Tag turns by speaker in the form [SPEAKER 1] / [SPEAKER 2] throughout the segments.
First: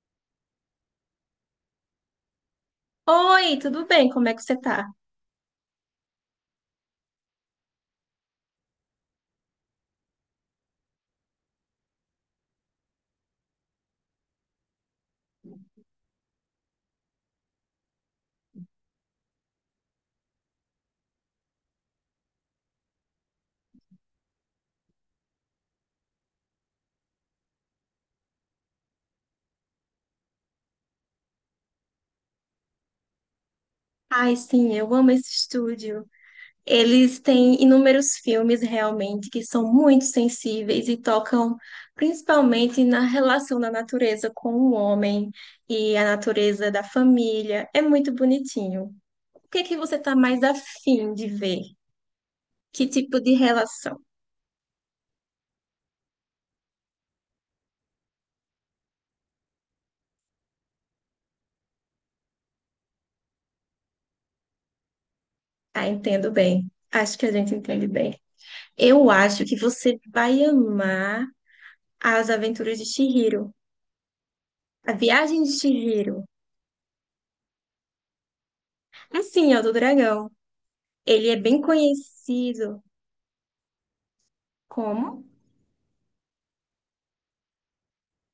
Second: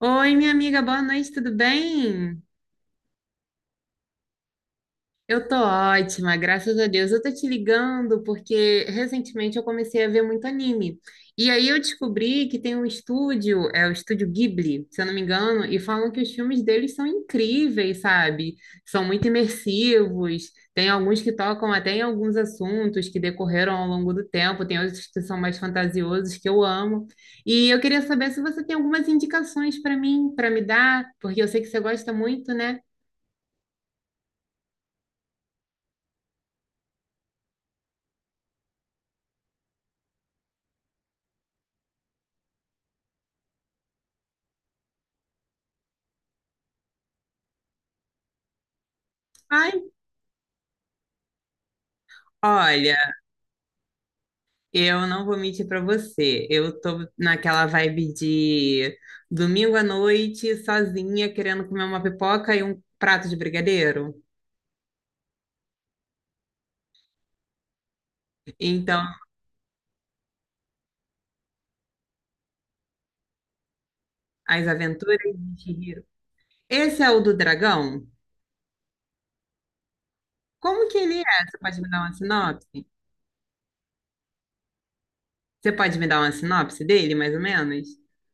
[SPEAKER 1] Oi, minha amiga, boa noite, tudo bem?
[SPEAKER 2] Oi, tudo bem? Como é que você tá?
[SPEAKER 1] Eu tô ótima, graças a Deus. Eu tô te ligando porque recentemente eu comecei a ver muito anime. E aí eu descobri que tem um estúdio, é o estúdio Ghibli, se eu não me engano, e falam que os filmes deles são incríveis, sabe? São muito imersivos. Tem alguns que tocam até em alguns assuntos que decorreram ao longo do tempo, tem outros que são mais fantasiosos que eu amo. E eu queria saber se você tem algumas indicações para mim, para me dar, porque eu sei que você gosta muito, né?
[SPEAKER 2] Ai, sim, eu amo esse estúdio. Eles têm inúmeros filmes realmente que são muito sensíveis e tocam principalmente na relação da natureza com o homem e a natureza da família. É muito bonitinho. O que é que
[SPEAKER 1] Ai,
[SPEAKER 2] você está mais afim de ver? Que
[SPEAKER 1] olha,
[SPEAKER 2] tipo de relação?
[SPEAKER 1] eu não vou mentir pra você. Eu tô naquela vibe de domingo à noite, sozinha, querendo comer uma pipoca e um prato de brigadeiro.
[SPEAKER 2] Ah, entendo bem. Acho que a gente entende bem.
[SPEAKER 1] Então,
[SPEAKER 2] Eu acho que você vai amar As Aventuras de Chihiro.
[SPEAKER 1] As
[SPEAKER 2] A
[SPEAKER 1] Aventuras
[SPEAKER 2] Viagem de
[SPEAKER 1] de Chihiro.
[SPEAKER 2] Chihiro.
[SPEAKER 1] Esse é o do dragão?
[SPEAKER 2] Assim, ó, do dragão.
[SPEAKER 1] Como que ele
[SPEAKER 2] Ele é
[SPEAKER 1] é? Você
[SPEAKER 2] bem
[SPEAKER 1] pode me dar uma
[SPEAKER 2] conhecido
[SPEAKER 1] sinopse?
[SPEAKER 2] como?
[SPEAKER 1] Você pode me dar uma sinopse dele, mais ou menos?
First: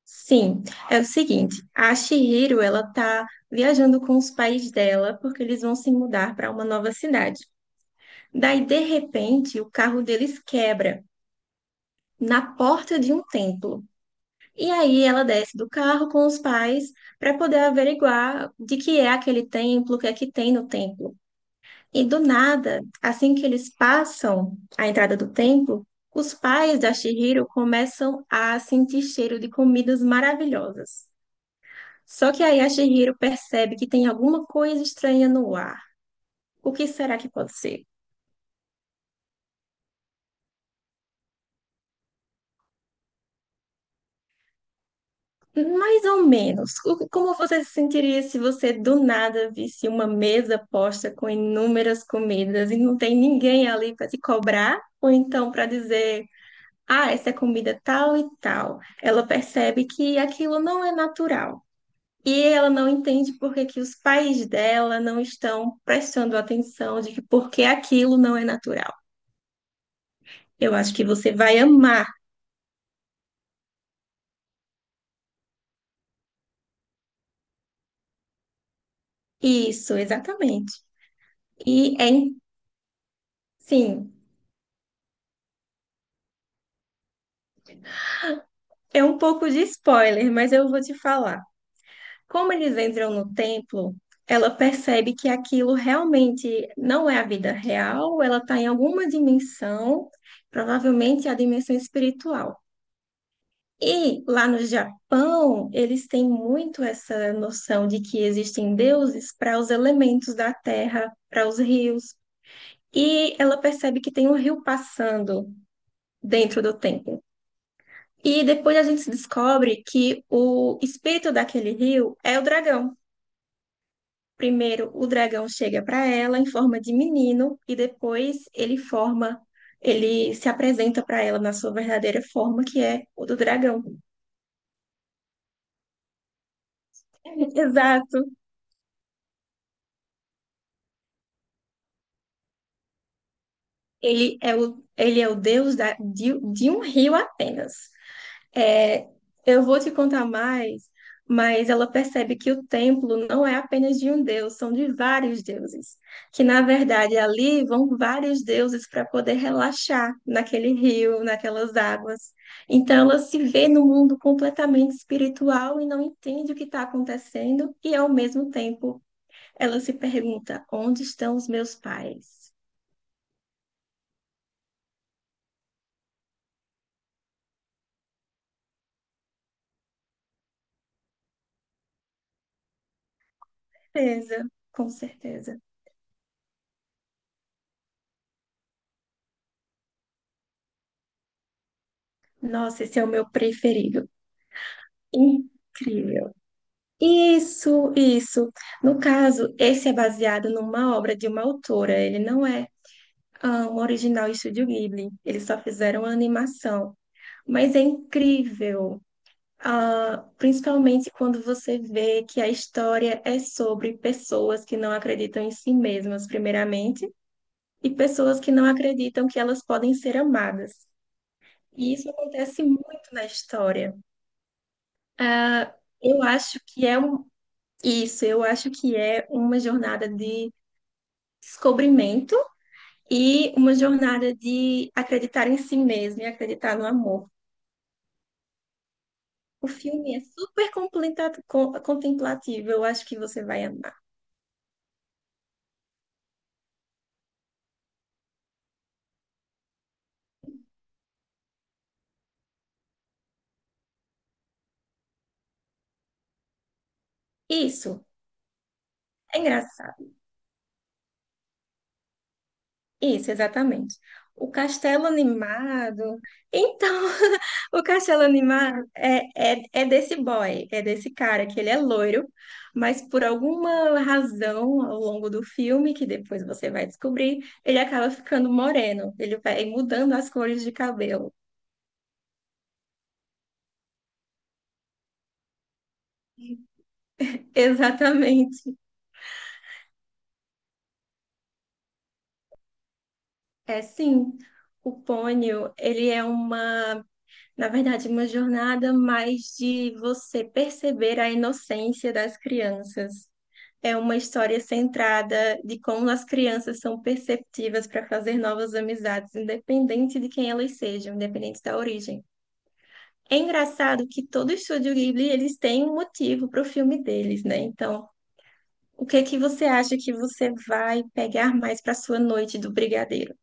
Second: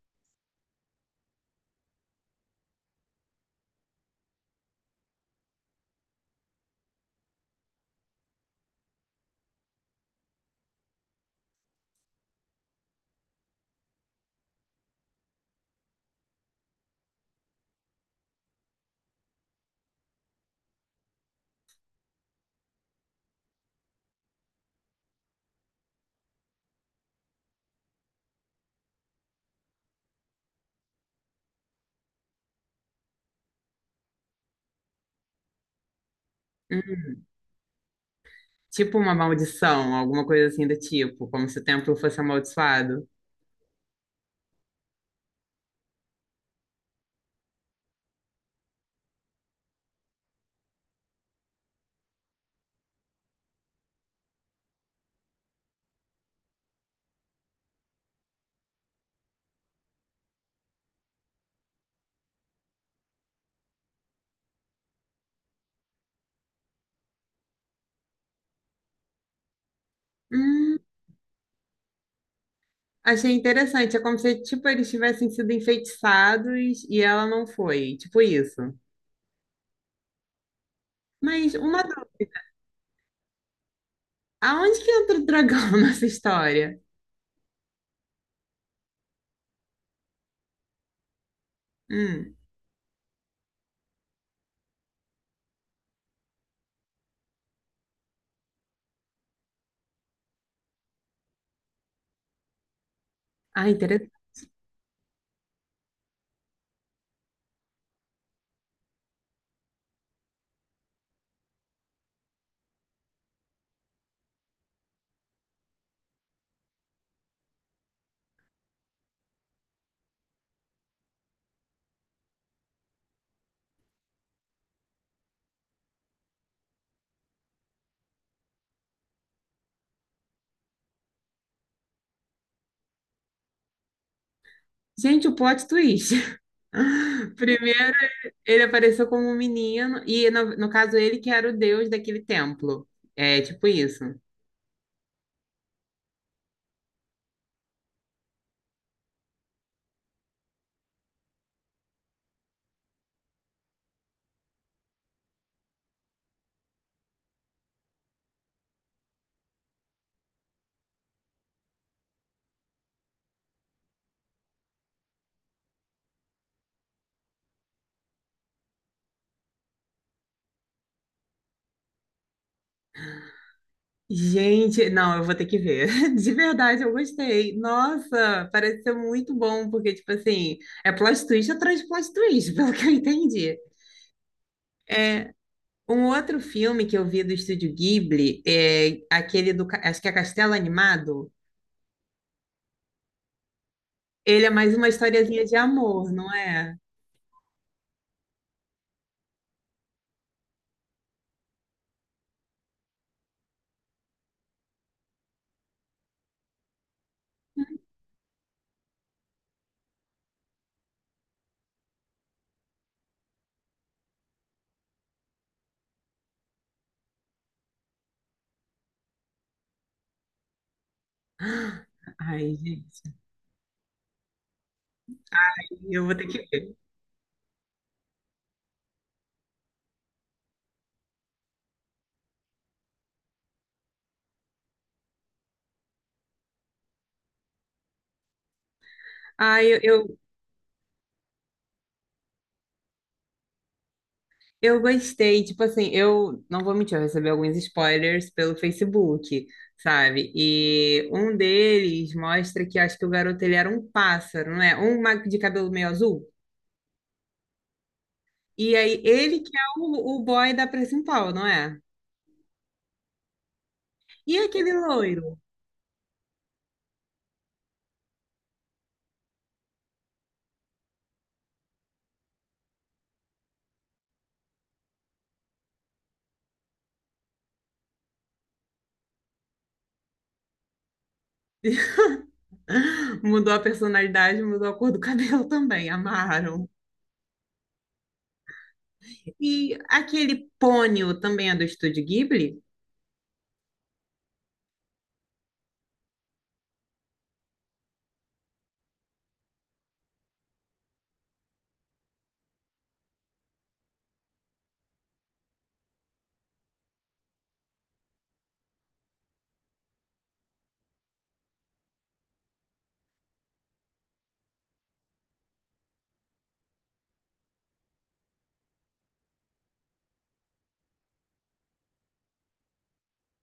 [SPEAKER 2] Sim, é o seguinte, a Chihiro, ela tá viajando com os pais dela porque eles vão se mudar para uma nova cidade. Daí, de repente, o carro deles quebra na porta de um templo. E aí ela desce do carro com os pais para poder averiguar de que é aquele templo, o que é que tem no templo. E do nada, assim que eles passam a entrada do templo, os pais da Chihiro começam a sentir cheiro de comidas maravilhosas. Só que aí a Chihiro percebe que tem alguma coisa estranha no ar. O que
[SPEAKER 1] Hum,
[SPEAKER 2] será que pode ser?
[SPEAKER 1] tipo uma maldição, alguma coisa assim do tipo, como se o templo fosse amaldiçoado.
[SPEAKER 2] Mais ou menos. Como você se sentiria se você do nada visse uma mesa posta com inúmeras comidas e não tem ninguém ali para te cobrar? Ou então para dizer, ah, essa é comida tal e tal. Ela percebe que aquilo não é natural. E ela não entende por que que os pais dela não estão prestando atenção de que por que aquilo não é natural. Eu
[SPEAKER 1] Hum.
[SPEAKER 2] acho que você vai amar
[SPEAKER 1] Achei interessante, é como se, tipo, eles tivessem sido enfeitiçados e ela não foi, tipo isso.
[SPEAKER 2] isso, exatamente.
[SPEAKER 1] Mas uma
[SPEAKER 2] E é,
[SPEAKER 1] dúvida,
[SPEAKER 2] in- sim,
[SPEAKER 1] aonde que entra o dragão nessa história?
[SPEAKER 2] é um pouco de spoiler, mas eu vou te falar.
[SPEAKER 1] Hum.
[SPEAKER 2] Como eles entram no templo, ela percebe que aquilo realmente não é a vida real, ela está em alguma dimensão, provavelmente a dimensão espiritual.
[SPEAKER 1] Ah, interessante.
[SPEAKER 2] E lá no Japão, eles têm muito essa noção de que existem deuses para os elementos da terra, para os rios. E ela percebe que tem um rio passando dentro do templo. E depois a gente descobre que o espírito daquele rio é o dragão. Primeiro, o dragão chega para ela em forma de menino e depois ele forma, ele se apresenta para ela na sua verdadeira forma, que é o do dragão.
[SPEAKER 1] Gente, o plot twist. Primeiro,
[SPEAKER 2] Exato.
[SPEAKER 1] ele apareceu como um menino e, no caso, ele que era o deus daquele templo. É, tipo isso.
[SPEAKER 2] Ele é o deus de um rio apenas. É, eu vou te contar mais, mas ela percebe que o templo não é apenas de um deus, são de vários deuses. Que na verdade ali vão vários deuses para poder relaxar naquele rio, naquelas águas. Então ela se vê no mundo completamente espiritual e não entende o que está acontecendo, e ao mesmo tempo ela se pergunta: onde estão os meus pais?
[SPEAKER 1] Gente, não, eu vou ter que ver. De verdade, eu gostei. Nossa, parece ser muito bom, porque, tipo assim, é plot twist atrás de plot twist, pelo que eu entendi.
[SPEAKER 2] Certeza, com certeza.
[SPEAKER 1] Um outro filme que eu vi do Estúdio Ghibli é aquele do, acho que é Castelo Animado.
[SPEAKER 2] Nossa, esse é o meu preferido.
[SPEAKER 1] Ele é mais uma historiazinha de amor, não
[SPEAKER 2] Incrível.
[SPEAKER 1] é?
[SPEAKER 2] Isso, isso. No caso, esse é baseado numa obra de uma autora. Ele não é um original Estúdio Ghibli. Eles só fizeram a animação. Mas é incrível, principalmente quando você vê que a história é sobre pessoas que não acreditam em si mesmas, primeiramente, e pessoas que não acreditam que elas podem ser amadas. E isso
[SPEAKER 1] Ai,
[SPEAKER 2] acontece muito
[SPEAKER 1] gente,
[SPEAKER 2] na história. Ah,
[SPEAKER 1] eu vou
[SPEAKER 2] Eu
[SPEAKER 1] ter que
[SPEAKER 2] acho
[SPEAKER 1] ver.
[SPEAKER 2] que é um, isso, eu acho que é uma jornada de descobrimento e uma jornada de acreditar em si mesmo e acreditar no amor.
[SPEAKER 1] Ai,
[SPEAKER 2] O filme é super contemplativo, eu acho que você vai amar.
[SPEAKER 1] eu gostei. Tipo assim, eu não vou mentir, eu recebi alguns spoilers pelo Facebook, sabe? E um deles mostra que acho que o garoto ele era um pássaro, não é? Um mago de cabelo meio azul.
[SPEAKER 2] Isso,
[SPEAKER 1] E aí,
[SPEAKER 2] é
[SPEAKER 1] ele que é
[SPEAKER 2] engraçado.
[SPEAKER 1] o boy da principal, não é?
[SPEAKER 2] Isso, exatamente.
[SPEAKER 1] E
[SPEAKER 2] O
[SPEAKER 1] aquele
[SPEAKER 2] castelo
[SPEAKER 1] loiro?
[SPEAKER 2] animado. Então, o castelo animado é, é, é desse boy, é desse cara, que ele é loiro, mas por alguma razão ao longo do filme, que depois você vai descobrir, ele acaba ficando moreno, ele vai mudando as cores de cabelo.
[SPEAKER 1] Mudou a personalidade, mudou a cor do cabelo também, amaram.
[SPEAKER 2] Exatamente.
[SPEAKER 1] E aquele pônio também é do Estúdio Ghibli?
[SPEAKER 2] É sim. O pônio, ele é uma, na verdade, uma jornada mais de você perceber a inocência das crianças. É uma história centrada de como as crianças são perceptivas para fazer novas amizades, independente de quem elas sejam, independente da origem. É engraçado que todo estúdio Ghibli, eles têm um motivo para o filme deles, né? Então, o que que você acha que você vai pegar mais para sua noite do Brigadeiro?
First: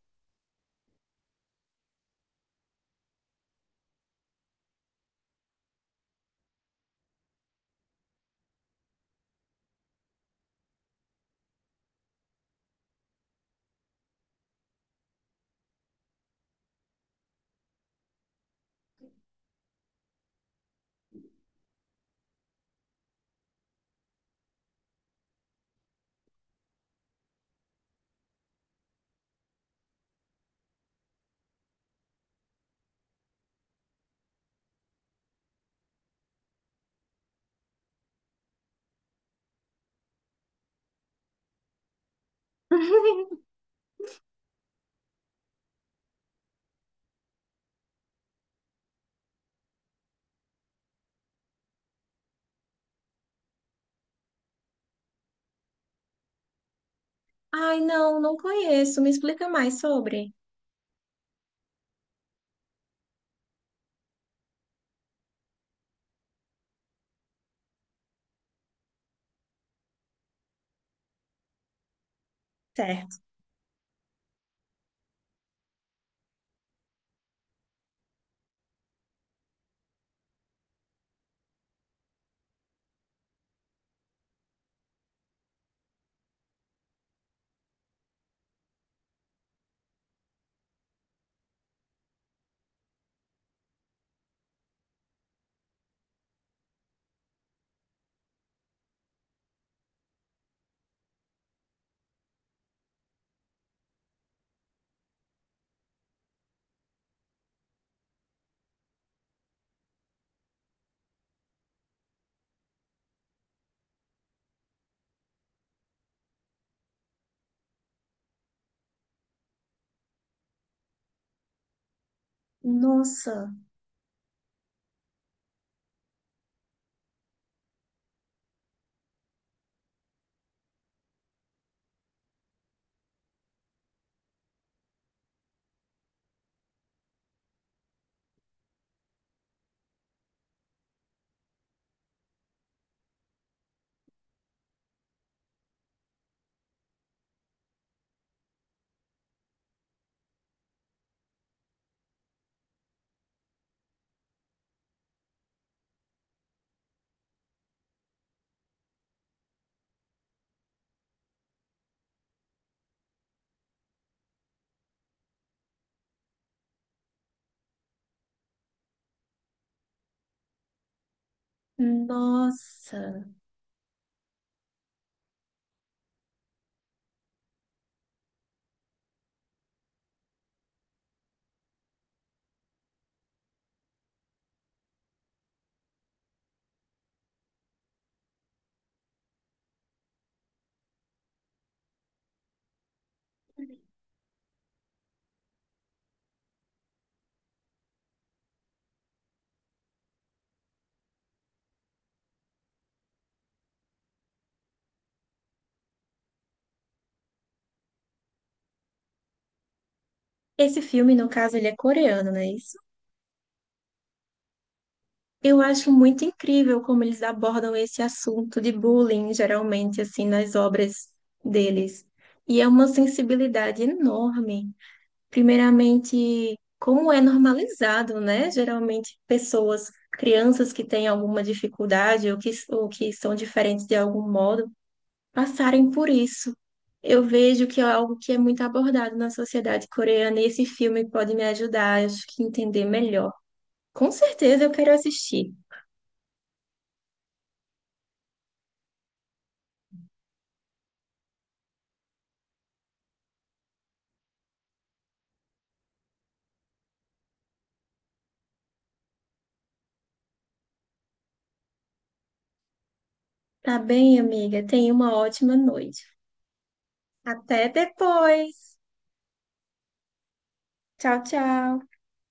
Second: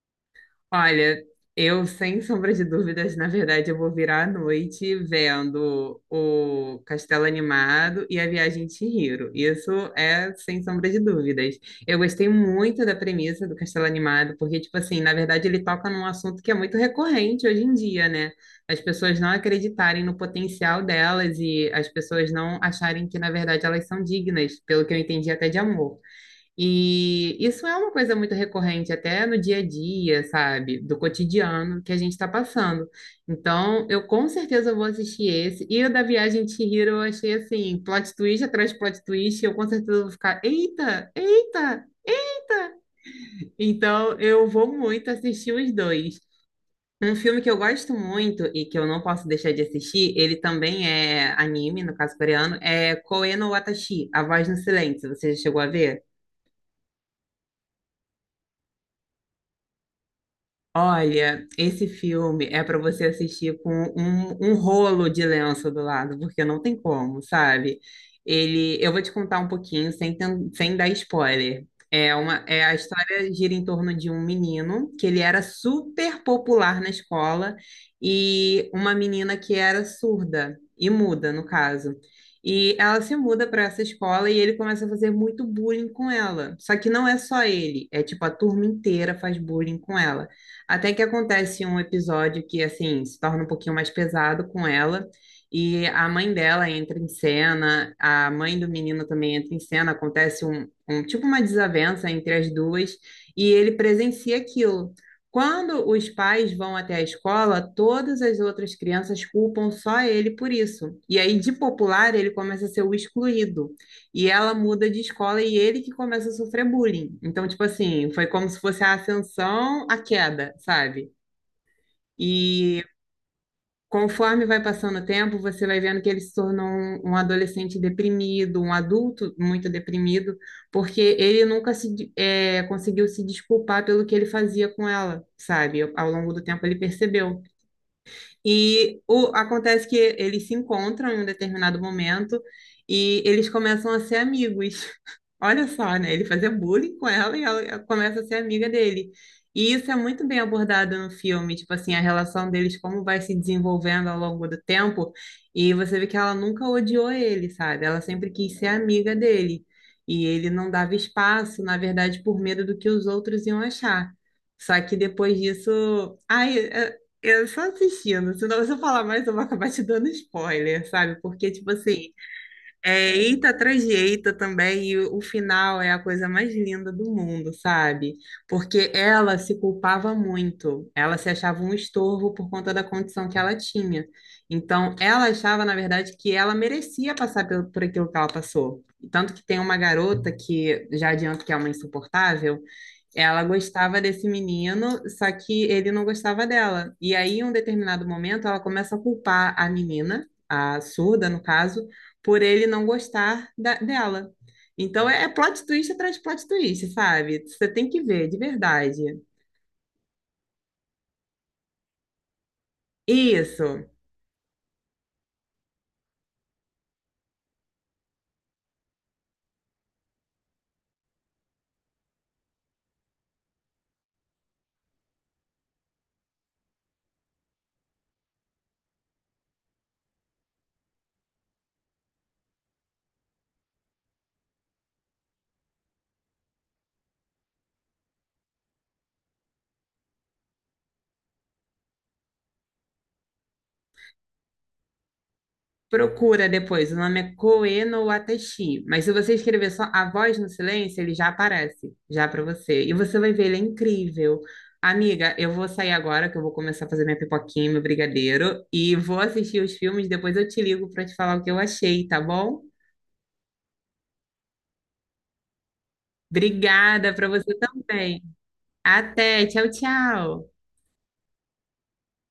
[SPEAKER 1] Olha, eu sem sombra de dúvidas, na verdade, eu vou virar à noite vendo o Castelo Animado e a Viagem de Chihiro. Isso é sem sombra de dúvidas. Eu gostei muito da premissa do Castelo Animado, porque, tipo assim, na verdade ele toca num assunto que é muito recorrente hoje em dia, né? As pessoas não acreditarem no potencial delas e as pessoas não acharem que, na verdade, elas são dignas, pelo que eu entendi até de amor. E isso é uma coisa muito recorrente até no dia a dia, sabe? Do cotidiano que a gente está passando. Então, eu com certeza vou assistir esse. E o da Viagem de Chihiro eu achei assim, plot twist atrás de plot twist, eu com certeza vou ficar, eita, eita, eita! Então, eu vou muito assistir os dois. Um filme que eu gosto muito e que eu não posso deixar de assistir, ele também é anime, no caso coreano, é Koe no Watashi, A Voz no Silêncio. Você já chegou a ver?
[SPEAKER 2] Ai, não, não conheço. Me explica mais sobre.
[SPEAKER 1] Olha, esse filme é para você assistir com um rolo de lenço do lado, porque não tem como, sabe? Ele, eu vou te contar um pouquinho sem, sem dar spoiler. É a
[SPEAKER 2] Certo.
[SPEAKER 1] história gira em torno de um menino que ele era super popular na escola e uma menina que era surda e muda, no caso. E ela se muda para essa escola e ele começa a fazer muito bullying com ela. Só que não é só ele, é tipo a turma inteira faz bullying com ela. Até que acontece um episódio que, assim, se torna um pouquinho mais pesado com ela. E a mãe dela entra em cena, a mãe do menino também entra em cena, acontece um tipo uma desavença entre as duas, e ele presencia aquilo. Quando os pais vão até a escola, todas as outras crianças culpam só ele por isso. E aí, de popular, ele começa a ser o excluído. E ela muda de escola e ele que começa a sofrer bullying. Então, tipo assim, foi como se fosse a ascensão, a queda, sabe? E
[SPEAKER 2] Nossa,
[SPEAKER 1] conforme vai passando o tempo, você vai vendo que ele se tornou um adolescente deprimido, um adulto muito deprimido, porque ele nunca se, conseguiu se desculpar pelo que ele fazia com ela, sabe? Ao longo do tempo ele percebeu. E o, acontece que eles se encontram em um determinado momento e eles começam a ser amigos. Olha só, né? Ele fazia bullying com ela e ela começa a ser amiga dele. E isso é muito bem abordado no filme, tipo assim, a relação deles, como vai se desenvolvendo ao longo do tempo. E você vê que ela nunca odiou ele, sabe? Ela sempre quis ser amiga dele. E ele não dava espaço, na verdade, por medo do que os outros iam achar. Só que depois disso, eu só assistindo, senão se eu falar mais eu vou acabar te dando spoiler, sabe? Porque, tipo assim, é
[SPEAKER 2] nossa.
[SPEAKER 1] eita atrás de eita também, e o final é a coisa mais linda do mundo, sabe? Porque ela se culpava muito, ela se achava um estorvo por conta da condição que ela tinha. Então, ela achava, na verdade, que ela merecia passar por aquilo que ela passou. Tanto que tem uma garota que, já adianto que é uma insuportável, ela gostava desse menino, só que ele não gostava dela. E aí, em um determinado momento, ela começa a culpar a menina, a surda, no caso, por ele não gostar dela. Então, é plot twist atrás de plot twist, sabe? Você tem que ver, de verdade.
[SPEAKER 2] Esse filme, no caso, ele é coreano, não é isso?
[SPEAKER 1] Isso.
[SPEAKER 2] Eu acho muito incrível como eles abordam esse assunto de bullying, geralmente, assim, nas obras deles. E é uma sensibilidade enorme. Primeiramente, como é normalizado, né? Geralmente, pessoas, crianças que têm alguma dificuldade ou que são diferentes de algum modo, passarem por isso. Eu vejo que é algo que é muito abordado na sociedade coreana e esse filme pode me ajudar, acho que entender melhor. Com certeza eu quero assistir.
[SPEAKER 1] Procura depois, o nome é Koe no Watashi, mas se você escrever só A Voz no Silêncio, ele já aparece, já para você. E você vai ver, ele é incrível. Amiga, eu vou sair agora que eu vou começar a fazer minha pipoquinha, meu brigadeiro, e vou assistir os filmes, depois eu te ligo para te falar o que eu achei, tá bom?
[SPEAKER 2] Tá bem, amiga? Tenha uma ótima noite.
[SPEAKER 1] Obrigada para você
[SPEAKER 2] Até
[SPEAKER 1] também.
[SPEAKER 2] depois.
[SPEAKER 1] Até, tchau, tchau.
[SPEAKER 2] Tchau, tchau.